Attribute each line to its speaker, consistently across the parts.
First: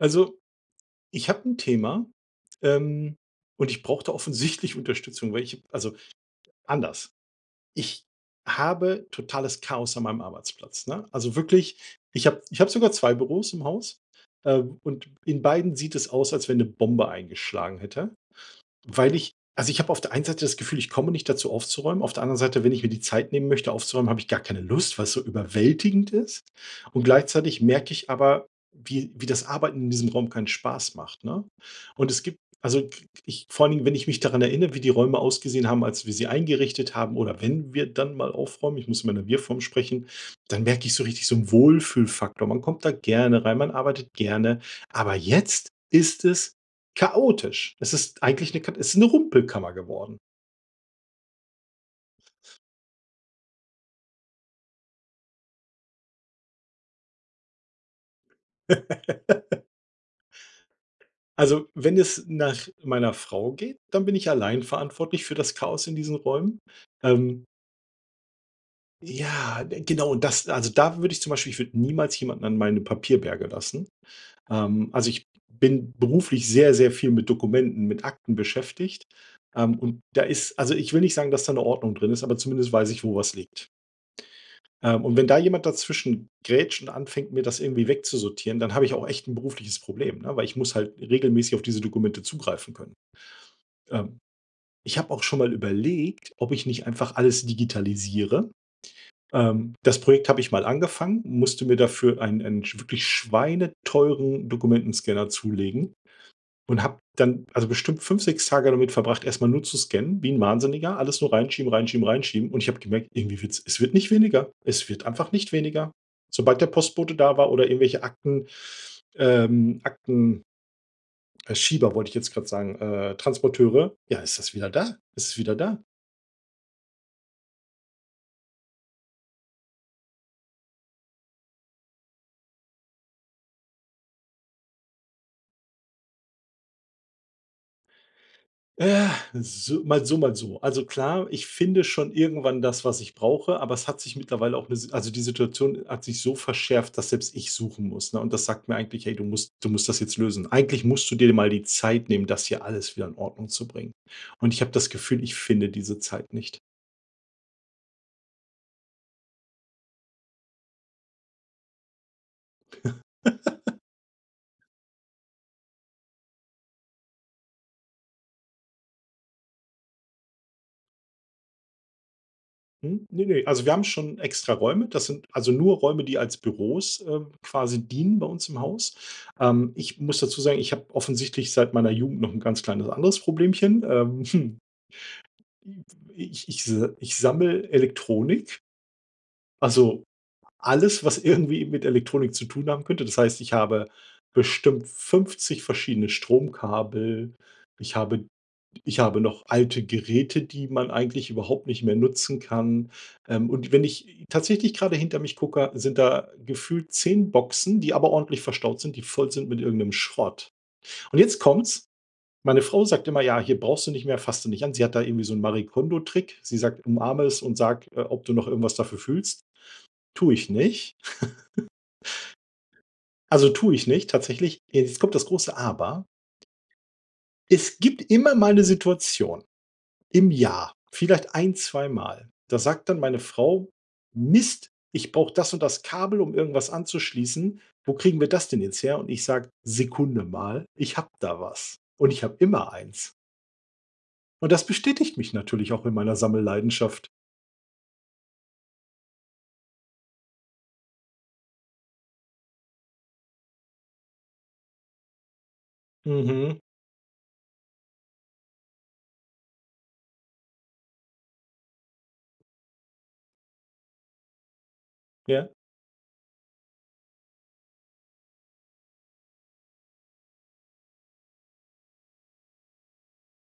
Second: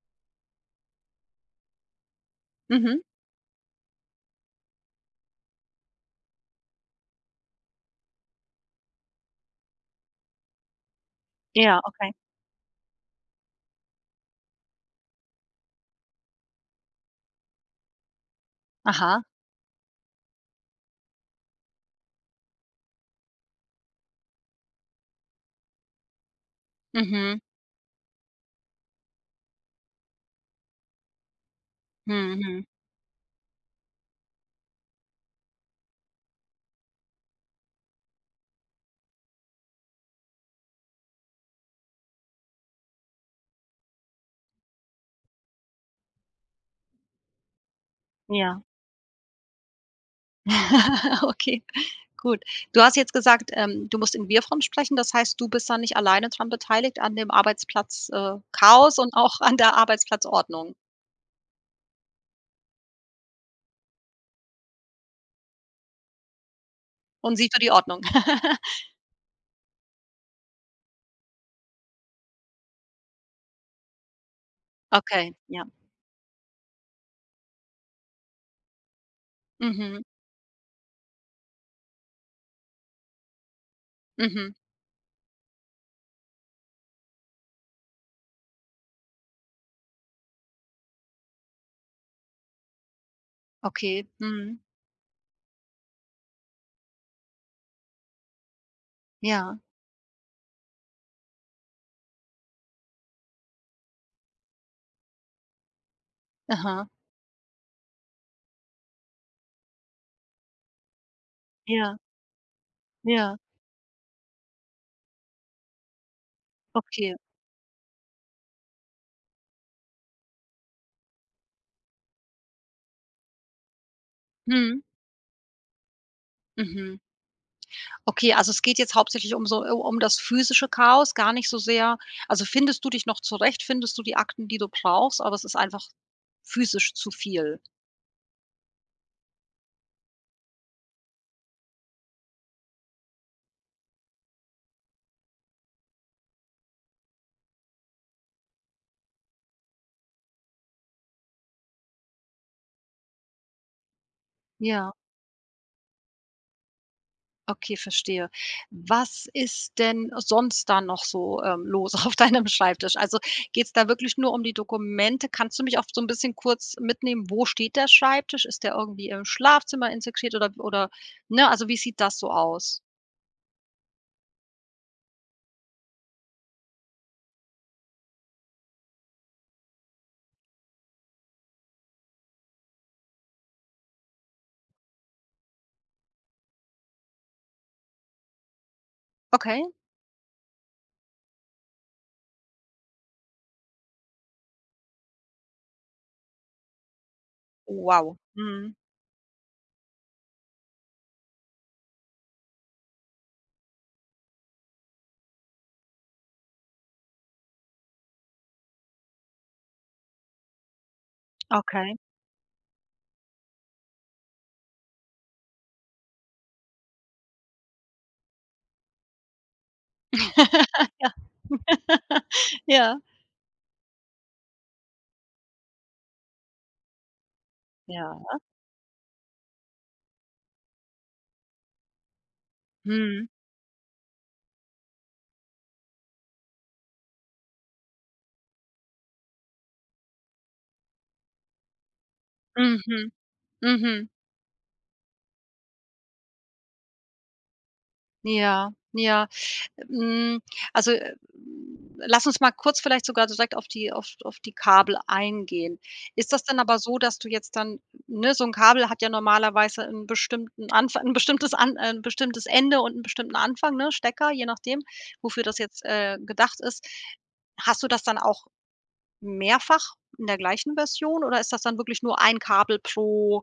Speaker 1: Also, ich habe 'n Thema,
Speaker 2: Mhm.
Speaker 1: ähm, und ich brauche da offensichtlich Unterstützung, weil ich also, anders ich habe totales Chaos an meinem Arbeitsplatz, ne? Also wirklich,
Speaker 2: Ja, okay.
Speaker 1: ich habe ich habe sogar 2 Büros im Haus, äh, und in beiden sieht es aus, als wenn 'ne Bombe eingeschlagen hätte, weil
Speaker 2: Aha.
Speaker 1: ich also ich habe auf der einen Seite das Gefühl, ich komme nicht dazu aufzuräumen, auf der anderen Seite, wenn ich mir die Zeit nehmen möchte aufzuräumen, habe ich gar keine Lust, weil's so überwältigend ist. Und
Speaker 2: Mhm.
Speaker 1: gleichzeitig merke ich aber, wie wie das Arbeiten in diesem Raum keinen Spaß macht, ne? Und es gibt
Speaker 2: Mhm.
Speaker 1: also k ich vor allen Dingen, wenn ich mich daran erinnere, wie die Räume ausgesehen haben, als wir sie eingerichtet haben, oder wenn wir dann mal aufräumen ich muss immer in der Wir-Form sprechen dann merke ich so richtig so 'n Wohlfühlfaktor. Man kommt da gerne rein, man arbeitet gerne, aber jetzt ist es chaotisch. Es ist eigentlich ne
Speaker 2: Ja.
Speaker 1: Kata es ist 'ne Rumpelkammer geworden.
Speaker 2: Okay, gut. Du hast jetzt gesagt, ähm, du musst in Wir-Form sprechen, das heißt, du bist da nicht alleine dran beteiligt an dem Arbeitsplatz, äh, Chaos und auch an der Arbeitsplatzordnung.
Speaker 1: Also wenn es nach meiner Frau geht, dann bin ich allein verantwortlich für das Chaos in diesen Räumen,
Speaker 2: Und
Speaker 1: ähm
Speaker 2: sie für die Ordnung.
Speaker 1: Ja, genau, und das also da würde ich zum Beispiel, ich würde niemals jemanden an meine Papierberge lassen, ähm. Also, ich
Speaker 2: Okay, ja.
Speaker 1: bin beruflich sehr sehr viel mit Dokumenten, mit Akten beschäftigt, ähm,
Speaker 2: Mhm.
Speaker 1: und da ist also ich will nicht sagen, dass da 'ne Ordnung drin ist, aber zumindest weiß ich, wo was liegt.
Speaker 2: Mhm.
Speaker 1: Ähm, und wenn da jemand dazwischen grätscht und anfängt, mir das irgendwie wegzusortieren, dann habe ich auch echt 'n berufliches Problem, ne, weil ich muss halt regelmäßig auf diese Dokumente zugreifen können.
Speaker 2: Okay,
Speaker 1: Ähm,
Speaker 2: mhm.
Speaker 1: ich habe auch schon mal überlegt, ob ich nicht einfach alles digitalisiere.
Speaker 2: Ja.
Speaker 1: Ähm, das Projekt habe ich mal angefangen, musste mir dafür einen einen schw wirklich schweineteuren Dokumentenscanner zulegen und
Speaker 2: Aha.
Speaker 1: habe dann also bestimmt 5, 6 Tage damit verbracht, erst mal nur zu scannen, wie 'n Wahnsinniger, alles nur reinschieben
Speaker 2: Ja.
Speaker 1: reinschieben reinschieben. Und ich habe gemerkt,
Speaker 2: Ja.
Speaker 1: irgendwie wird's es wird nicht weniger. Es wird einfach nicht weniger, sobald der
Speaker 2: Okay.
Speaker 1: Postbote da war oder irgendwelche Akten, ähm, Akten äh, Schieber wollte ich jetzt grad sagen äh, Transporteure. Ja, ist das wieder
Speaker 2: Mhm.
Speaker 1: da? Es ist wieder da?
Speaker 2: Mhm. Okay, also es geht jetzt hauptsächlich um so äh, um das physische Chaos, gar nicht so sehr. Also, findest du dich noch zurecht? Findest du die Akten, die du brauchst? Oder es ist einfach physisch zu viel?
Speaker 1: Äh, es i so mal so, mal so. Also klar, ich finde schon irgendwann das, was ich brauche, aber es hat sich mittlerweile auch 'ne S also die Situation hat sich so verschärft, dass selbst ich suchen muss, ne? Und das sagt mir eigentlich: „Ey, du musst du musst das jetzt lösen. Eigentlich musst du dir de mal die Zeit nehmen, das hier alles wieder in Ordnung zu bringen." Und ich habe das
Speaker 2: Ja.
Speaker 1: Gefühl, ich finde diese Zeit nicht.
Speaker 2: Okay, verstehe. Was ist denn sonst da noch so, äh, los auf deinem Schreibtisch? Also geht's da wirklich nur die Dokumente? Kannst du mich auch so 'n bisschen kurz mitnehmen? Wo steht der Schreibtisch? Ist der irgendwie im Schlafzimmer integriert oder w oder ne, also wie sieht das so aus?
Speaker 1: Mhm. Ne, ne, also wir haben schon extra Räume. Das sind also nur Räume, die als Büros, äh, quasi dienen bei uns im Haus. Ähm, ich muss dazu sagen, ich habe offensichtlich seit meiner Jugend noch 'n ganz kleines anderes Problemchen. Ähm, i ich ich s ich sammel Elektronik.
Speaker 2: Okay?
Speaker 1: Also alles, was irgendwie mit Elektronik zu tun haben könnte. Das heißt, ich habe bestimmt 50 verschiedene Stromkabel. Ich
Speaker 2: Wow.
Speaker 1: habe
Speaker 2: Mhm.
Speaker 1: ich habe noch alte Geräte, die man eigentlich überhaupt nicht mehr nutzen kann. Ähm, und wenn ich t tatsächlich gerade hinter mich gucke, sind da gefühlt 10 Boxen, die aber ordentlich verstaut sind, die voll sind mit irgendeinem Schrott. Und jetzt kommt's.
Speaker 2: Okay.
Speaker 1: Meine Frau sagt immer: „Ja, hier brauchst du nicht mehr, fasst du nicht an.“ Sie hat da irgendwie so 'n Marikono-Trick. Sie sagt: „Umarme es und sage, äh, ob du noch irgendwas dafür fühlst." Tue ich nicht.
Speaker 2: Ja.
Speaker 1: Also tue ich nicht tatsächlich. Jetzt kommt das große Aber. Es gibt
Speaker 2: Ja.
Speaker 1: immer mal 'ne Situation im Jahr vielleicht ein, zweimal, da sagt dann meine
Speaker 2: Mhm.
Speaker 1: Frau: „Mist, ich brauche das und das Kabel, um irgendwas anzuschließen. Wo kriegen wir das denn jetzt her?" Und ich sage: „Sekunde mal, ich habe da was." Und ich hab immer
Speaker 2: Mhm.
Speaker 1: eins.
Speaker 2: Mhm.
Speaker 1: Und das bestätigt mich natürlich auch in meiner Sammelleidenschaft.
Speaker 2: Ja, ja. Hm, also, lass uns mal kurz vielleicht sogar direkt auf die auf auf die Kabel eingehen. Ist das dann
Speaker 1: Mhm.
Speaker 2: aber so, dass du jetzt dann, ne so 'n Kabel hat ja normalerweise 'n bestimmten Anfa 'n bestimmtes an ein bestimmtes Ende und 'n bestimmten Anfang, ne? Stecker, je nachdem, wofür
Speaker 1: Ja.
Speaker 2: das jetzt, äh, gedacht ist. Hast du das dann auch mehrfach in der gleichen Version oder ist das dann wirklich nur ein Kabel pro,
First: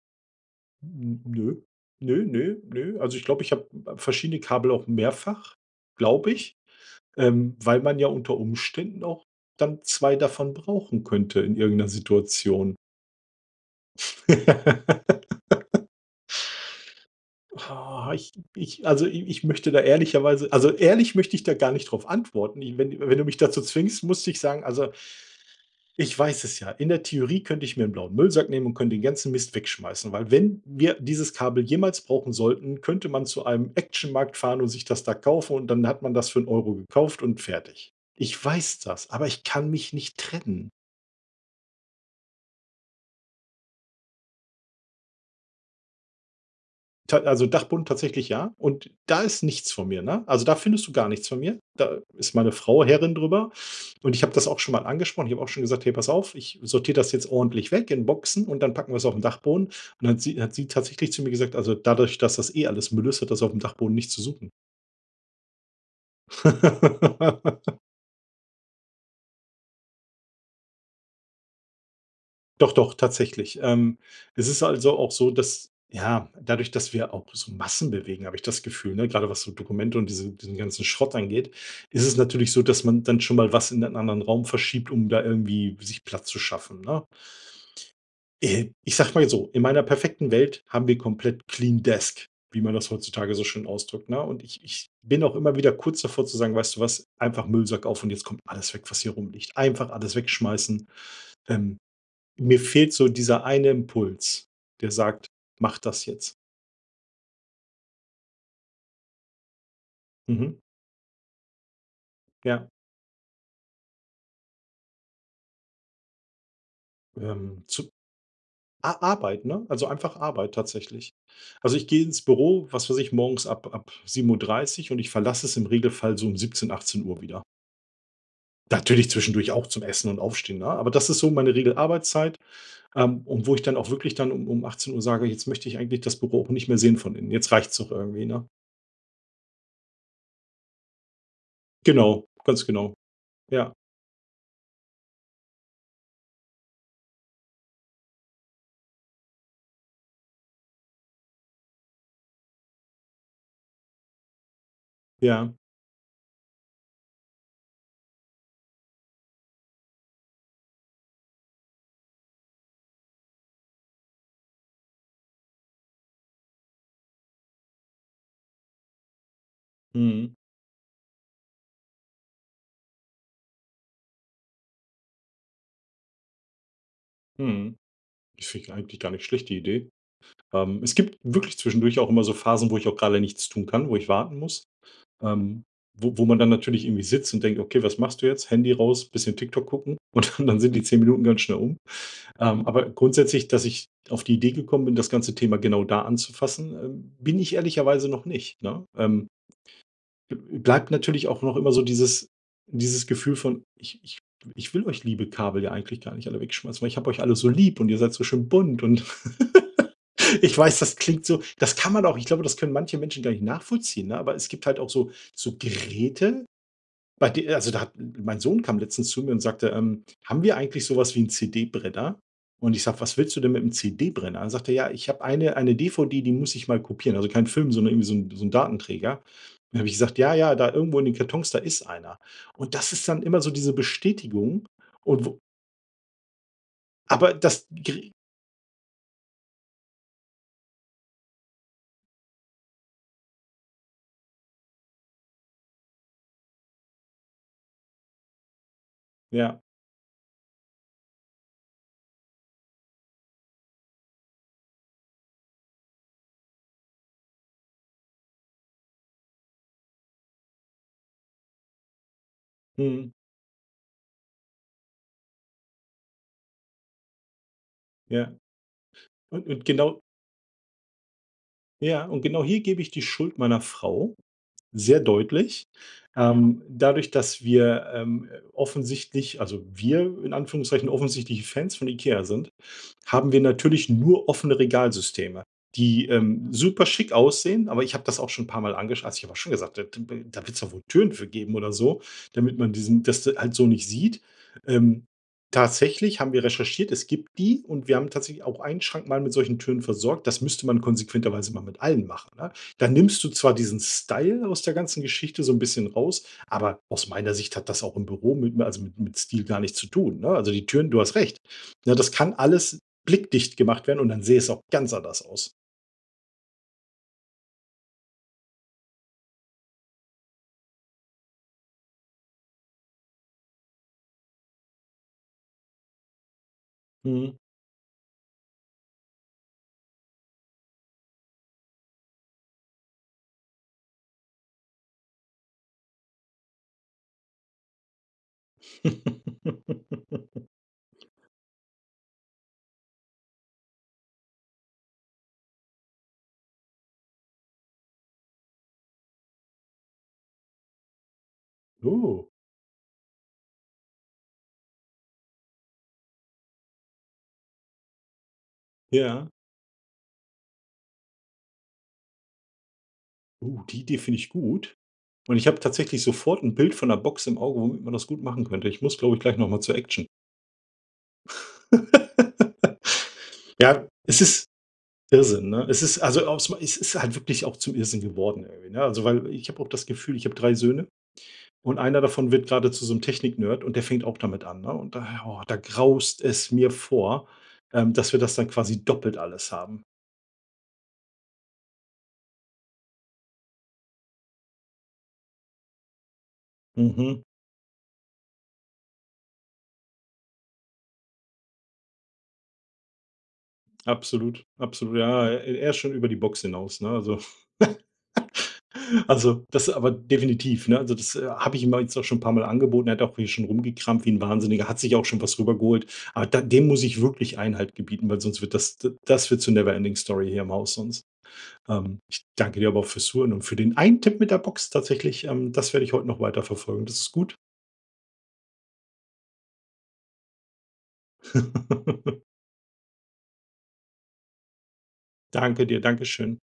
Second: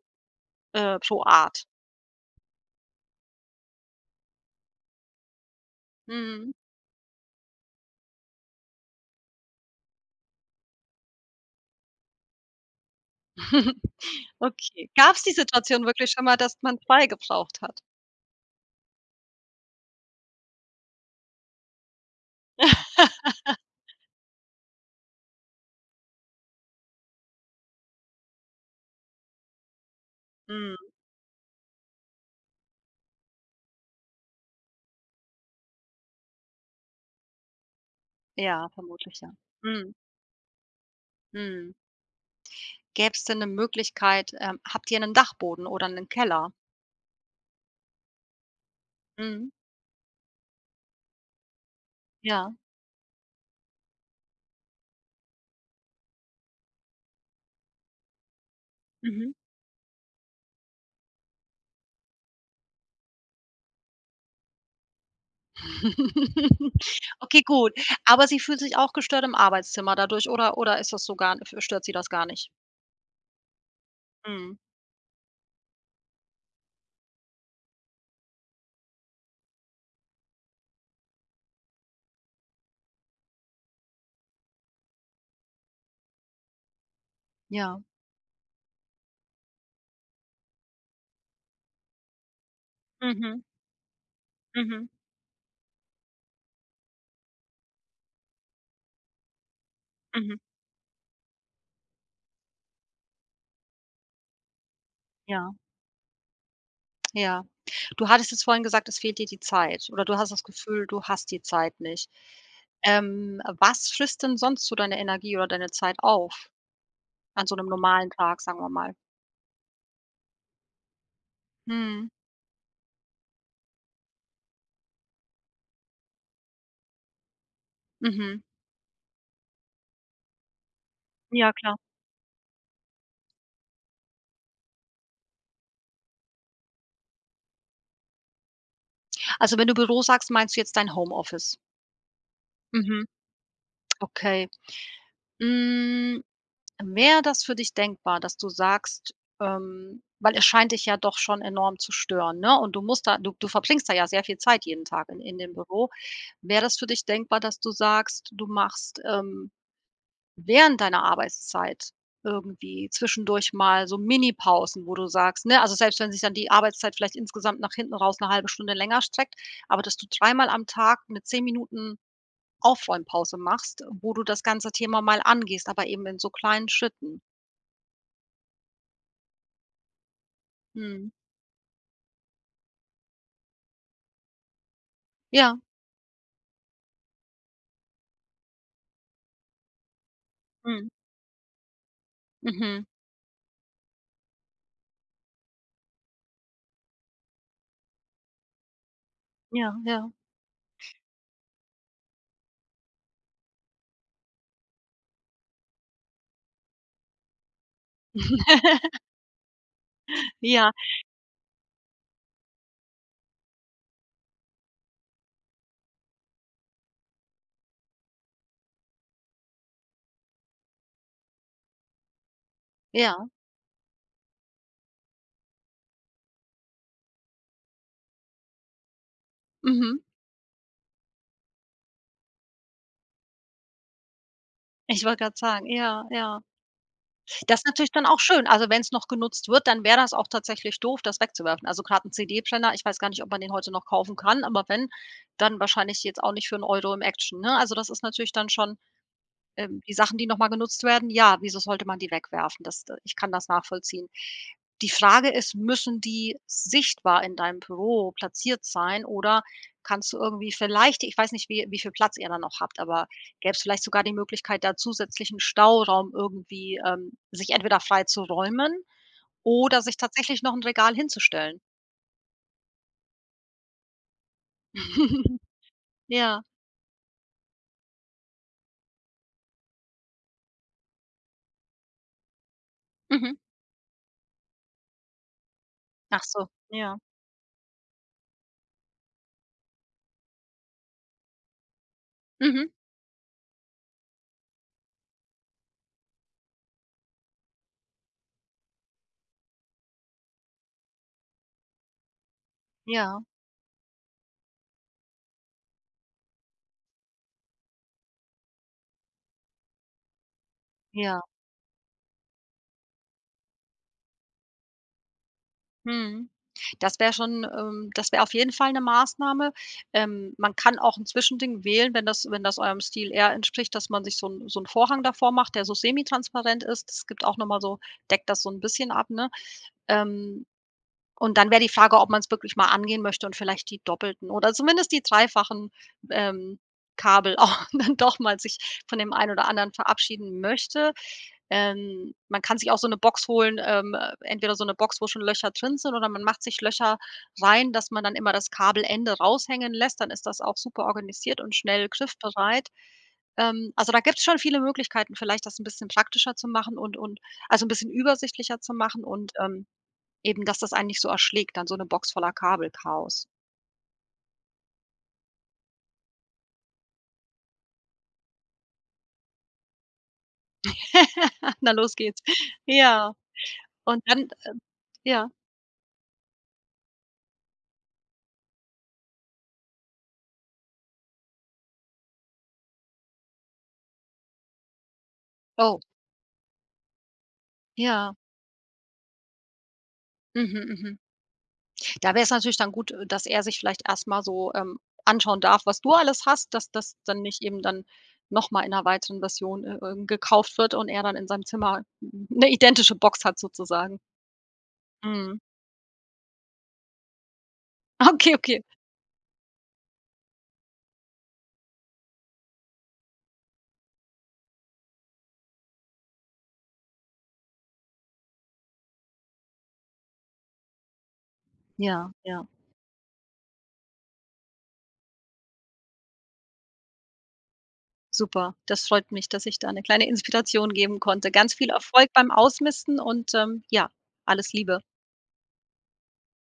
Speaker 2: äh
Speaker 1: Hm,
Speaker 2: pro
Speaker 1: nö.
Speaker 2: Art?
Speaker 1: Nö, nö, nö. Also, ich glaube, ich habe verschiedene Kabel auch mehrfach, glaube
Speaker 2: Mhm.
Speaker 1: ich. Ähm, weil man ja unter Umständen auch dann 2 davon brauchen könnte in irgend 'ner Situation.
Speaker 2: Okay, gab's die Situation wirklich schon mal, dass man zwei gebraucht hat?
Speaker 1: Oh, ich ich, also, i ich möchte da ehrlicherweise also, ehrlich möchte ich da gar nicht drauf antworten. I wenn wenn du mich dazu zwingst, muss ich sagen: „Also, ich weiß es ja“. In der Theorie könnte ich mir 'n blauen Müllsack nehmen und könnte den ganzen Mist wegschmeißen. Weil wenn
Speaker 2: Mhm.
Speaker 1: wir dieses Kabel jemals brauchen sollten, könnte man zu einem Actionmarkt fahren und sich das da kaufen und dann hat man das für 'n Euro gekauft und fertig. Ich
Speaker 2: Ja,
Speaker 1: weiß das,
Speaker 2: vermutlich
Speaker 1: aber
Speaker 2: ja.
Speaker 1: ich kann mich
Speaker 2: Mhm.
Speaker 1: nicht trennen.
Speaker 2: Mhm. Gäb's denn 'ne Möglichkeit, ähm, habt ihr 'nen Dachboden oder 'nen Keller?
Speaker 1: Ta also Dachboden tatsächlich, ja, und da ist
Speaker 2: Mhm.
Speaker 1: nichts von mir, ne? Also da findest du gar nichts von mir. Da ist meine
Speaker 2: Ja.
Speaker 1: Frau Herrin drüber und ich habe das auch schon mal angesprochen. Ich habe auch schon gesagt: „Hey, pass auf, ich sortiere das jetzt ordentlich weg in Boxen und dann packen wir's auf den
Speaker 2: Mhm.
Speaker 1: Dachboden“, und dann hat sie hat sie tatsächlich zu mir gesagt: „Also, dadurch, dass das eh alles Müll ist, hat das aufm Dachboden nicht zu suchen.“
Speaker 2: Okay gut, aber sie fühlt sich auch gestört im Arbeitszimmer dadurch oder oder ist das so gar n stört Sie das gar nicht?
Speaker 1: Doch doch, tatsächlich. Ähm, es
Speaker 2: Mhm.
Speaker 1: ist also auch so, dass ja, dadurch, dass wir auch so Massen bewegen, habe ich das Gefühl, ne? Gerade was so Dokumente und diesen diesen ganzen Schrott angeht, ist es natürlich so, dass man dann schon mal was in einen anderen Raum verschiebt, um da irgendwie sich Platz zu schaffen, ne?
Speaker 2: Ja.
Speaker 1: Äh, ich sage mal jetzt so, in meiner perfekten Welt haben wir komplett clean desk, wie man das heutzutage
Speaker 2: Mhm.
Speaker 1: so schön ausdrückt, ne? Und ich ich
Speaker 2: Mhm.
Speaker 1: bin auch immer wieder kurz davor, zu sagen: „Weißt du was, einfach Müllsack auf und jetzt kommt alles weg, was hier rumliegt.“ Einfach alles
Speaker 2: Mhm.
Speaker 1: wegschmeißen. Ähm, mir fehlt so dieser eine Impuls, der sagt,
Speaker 2: Ja.
Speaker 1: macht das jetzt.
Speaker 2: Ja, du hattest es vorhin gesagt, es fehlt dir die Zeit oder du hast das
Speaker 1: Mhm.
Speaker 2: Gefühl, du hast die Zeit nicht
Speaker 1: Ja.
Speaker 2: ähm, was frisst denn sonst so deine Energie oder deine Zeit auf an so
Speaker 1: Ähm,
Speaker 2: 'nem
Speaker 1: zu
Speaker 2: normalen Tag, sagen wir mal?
Speaker 1: A Arbeit, ne, also einfach Arbeit tatsächlich. Also, ich gehe
Speaker 2: Mhm.
Speaker 1: ins Büro, was weiß ich, morgens ab ab 7:30 und ich verlasse es im Regelfall so um 17:00, 18:00 wieder.
Speaker 2: Mhm.
Speaker 1: Natürlich zwischendurch auch zum Essen und Aufstehen, ne? Aber das ist so
Speaker 2: Ja,
Speaker 1: meine
Speaker 2: klar.
Speaker 1: Regelarbeitszeit, ähm, und wo ich dann auch wirklich dann um um 18:00 sage, jetzt möchte ich eigentlich das Büro auch nicht mehr sehen von Innen. Jetzt reicht's auch irgendwie, ne?
Speaker 2: Also, wenn du Büro sagst, meinst du jetzt dein Home-Office?
Speaker 1: Genau, ganz genau.
Speaker 2: Mhm.
Speaker 1: Ja.
Speaker 2: Okay, hm, wäre das für dich denkbar, dass du sagst ähm, weil es scheint dich ja doch schon enorm zu stören, ne, und du musst da, du du verbringst da ja sehr viel Zeit jeden Tag in in
Speaker 1: Ja.
Speaker 2: dem Büro. Wäre das für dich denkbar, dass du sagst, du machst, ähm, während deiner Arbeitszeit irgendwie zwischendurch mal so Mini-Pausen, wo du sagst ne, also selbst wenn sich dann die Arbeitszeit vielleicht insgesamt nach hinten raus 'ne 1/2 Stunde länger streckt, aber dass du
Speaker 1: Mhm.
Speaker 2: dreimal am Tag mit 10 Minuten Aufräumpause machst, wo du das ganze Thema mal angehst, aber eben in so kleinen Schritten?
Speaker 1: Mhm, ich finde die eigentlich gar nicht schlecht die Idee. Ähm, es
Speaker 2: Mhm.
Speaker 1: gibt wirklich zwischendurch auch immer so Phasen, wo ich auch gerade nichts tun kann, wo ich warten muss
Speaker 2: Ja.
Speaker 1: ähm, wo wo man dann natürlich irgendwie sitzt und denkt: „Okay, was machst du jetzt?“ Handy raus, bisschen TikTok gucken und dann dann sind die
Speaker 2: Mhm.
Speaker 1: 10 Minuten ganz schnell um. Ähm,
Speaker 2: Mhm.
Speaker 1: aber grundsätzlich, dass ich auf die Idee gekommen bin, das ganze Thema genau da anzufassen, ähm, bin ich ehrlicherweise noch nicht, ne? Ähm
Speaker 2: Ja, ja.
Speaker 1: b bleibt natürlich auch noch immer so dieses dieses Gefühl von: „Ich ich w ich will euch liebe Kabel ja eigentlich gar nicht alle wegschmeißen, weil ich habe euch alle so lieb und ihr seid so schön bunt!“ und ich
Speaker 2: Ja.
Speaker 1: weiß, das klingt so das kann man auch ich glaube, das können manche Menschen gar nicht nachvollziehen, ne, aber es gibt halt auch so so Geräte, bei de also da hat mein Sohn kam letztens zu mir und sagte: „Ähm, haben wir eigentlich sowas wie 'n CD-Brenner?“ Und ich sage: „Was
Speaker 2: Ja.
Speaker 1: willst du denn mit 'nem CD-Brenner?“ Dann sagte er: „Ja, ich habe eine eine DVD, die muss ich mal kopieren“. Also keinen Film, sondern irgendwie so 'n so 'n Datenträger. Dann habe ich
Speaker 2: Mhm.
Speaker 1: gesagt: „Ja, ja, da irgendwo in den Kartons, da ist einer.“ Und das ist dann immer so diese Bestätigung
Speaker 2: Ich wollte
Speaker 1: und wo
Speaker 2: grad sagen, ja, ja.
Speaker 1: aber
Speaker 2: Das
Speaker 1: das
Speaker 2: ist natürlich dann
Speaker 1: ger
Speaker 2: auch schön. Also, wenn's noch genutzt wird, dann wär das auch tatsächlich doof, das wegzuwerfen. Also grad 'n CD-Brenner, ich weiß gar nicht, ob man den heute noch kaufen kann, aber wenn, dann wahrscheinlich jetzt auch nicht für 'n Euro im Action, ne? Also das ist natürlich dann schon
Speaker 1: Ja.
Speaker 2: ähm, die Sachen, die noch mal genutzt werden, ja, wieso sollte man die wegwerfen? Das de ich kann das nachvollziehen. Die Frage ist, müssen die sichtbar in deinem Büro platziert sein oder kannst du irgendwie vielleicht, ich weiß nicht, wie wie viel Platz ihr da noch habt, aber
Speaker 1: Mhm.
Speaker 2: gäbe es vielleicht sogar die Möglichkeit, da zusätzlichen Stauraum irgendwie, ähm, sich entweder frei zu
Speaker 1: Ja
Speaker 2: räumen
Speaker 1: und und
Speaker 2: oder sich
Speaker 1: genau
Speaker 2: tatsächlich noch 'n Regal hinzustellen?
Speaker 1: Ja, und genau hier gebe ich die Schuld meiner Frau sehr deutlich.
Speaker 2: Ja.
Speaker 1: Ähm, dadurch, dass wir, ähm, offensichtlich, also wir in Anführungszeichen, offensichtlich Fans von Ikea sind, haben
Speaker 2: Mhm.
Speaker 1: wir natürlich nur offene Regalsysteme, die,
Speaker 2: Ach so,
Speaker 1: ähm, super
Speaker 2: ja.
Speaker 1: schick aussehen. Aber ich habe das auch schon 'n paar Mal angesch also ich habe auch schon gesagt, äh, t b da wird's doch wohl Türen für geben oder so, damit
Speaker 2: Mhm.
Speaker 1: man diesen das d halt so nicht sieht. Ähm, tatsächlich haben wir recherchiert, es gibt die und wir haben tatsächlich auch einen Schrank mal mit solchen Türen versorgt. Das müsste man konsequenterweise mal mit allen machen, ne? Dann
Speaker 2: Ja.
Speaker 1: nimmst du zwar diesen Style aus der ganzen Geschichte so 'n bisschen raus, aber aus meiner Sicht hat das auch im Büro mit m also mit mit Stil gar nichts zu tun, ne? Also die Türen du hast
Speaker 2: Ja.
Speaker 1: recht, ne? Das kann alles blickdicht gemacht werden und dann sähe es auch ganz anders aus.
Speaker 2: Mhm, das wäre schon, ähm, das wäre auf jeden Fall 'ne Maßnahme. Ähm, man kann auch 'n Zwischending wählen, wenn das wenn das eurem Stil eher entspricht, dass man sich so 'n so 'n Vorhang davor macht, der so semi-transparent ist. Das gibt
Speaker 1: Mhm.
Speaker 2: auch noch mal so deckt das so 'n bisschen ab, ne? Ähm, und dann wär die Frage, ob man's wirklich mal angehen möchte und vielleicht die doppelten oder zumindest die dreifachen, ähm, Kabel auch dann doch mal sich von dem einen oder anderen verabschieden möchte. Ähm, man kann sich auch so 'ne Box holen, ähm, entweder so 'ne Box, wo schon Löcher drin sind oder man macht sich Löcher rein dass man dann immer das Kabelende raushängen lässt, dann ist das auch super organisiert und schnell
Speaker 1: Oh.
Speaker 2: griffbereit. Ähm, also da gibt's schon viele Möglichkeiten, vielleicht das 'n bisschen praktischer zu machen und und also 'n bisschen übersichtlicher zu machen
Speaker 1: Ja.
Speaker 2: und ähm eben, dass das einen nicht so erschlägt, dann so 'ne Box voller Kabelchaos.
Speaker 1: Oh, die Idee finde ich gut und ich habe tatsächlich sofort 'n Bild von 'ner Box im Auge, womit man das gut machen könnte. Ich muss glaube ich gleich noch mal zur Action.
Speaker 2: Na los geht's. Ja.
Speaker 1: Ja,
Speaker 2: Und
Speaker 1: es
Speaker 2: dann,
Speaker 1: ist
Speaker 2: äh ja
Speaker 1: Irrsinn, ne? Es ist also aus ma es ist halt wirklich auch zum Irrsinn geworden irgendwie, ne? Also, weil ich habe auch das Gefühl, ich habe 3 Söhne, und einer davon wird gerade zu so einem Technik-Nerd und der fängt auch damit an, ne? Und da oh, da
Speaker 2: Oh.
Speaker 1: graust es mir vor, ähm, dass
Speaker 2: Ja.
Speaker 1: wir das dann quasi doppelt alles haben.
Speaker 2: Mhm, mhm. Da wär's natürlich dann gut, äh, dass er sich vielleicht erstmal so, ähm, anschauen darf, was du alles hast, dass das dann
Speaker 1: Mhm.
Speaker 2: nicht eben dann noch mal in 'ner weiteren Version, äh äh, gekauft wird und er dann in seinem Zimmer 'n 'ne identische Box hat sozusagen.
Speaker 1: Absolut, absolut. Ja,
Speaker 2: Mhm.
Speaker 1: e er ist schon über die Box hinaus, ne, also
Speaker 2: Okay, okay.
Speaker 1: also das aber definitiv, ne, also das, äh, habe ich ihm auch jetzt auch schon 'n paar Mal angeboten, er hat auch hier schon rumgekramt, wie 'n Wahnsinniger, hat sich auch schon was rübergeholt. Aber da dem muss ich wirklich Einhalt gebieten, weil sonst wird das, d das wird zur Never Ending Story hier im Haus sonst ähm,
Speaker 2: Ja,
Speaker 1: ich
Speaker 2: ja.
Speaker 1: danke dir aber auch fürs Zuhören und für den einen Tipp mit der Box tatsächlich, ähm, das werde ich heute noch weiter verfolgen. Das ist gut.
Speaker 2: Super, das freut mich, dass ich da 'ne kleine Inspiration geben konnte. Ganz viel Erfolg beim Ausmisten und, ähm, ja, alles Liebe.
Speaker 1: Danke dir. Dankeschön.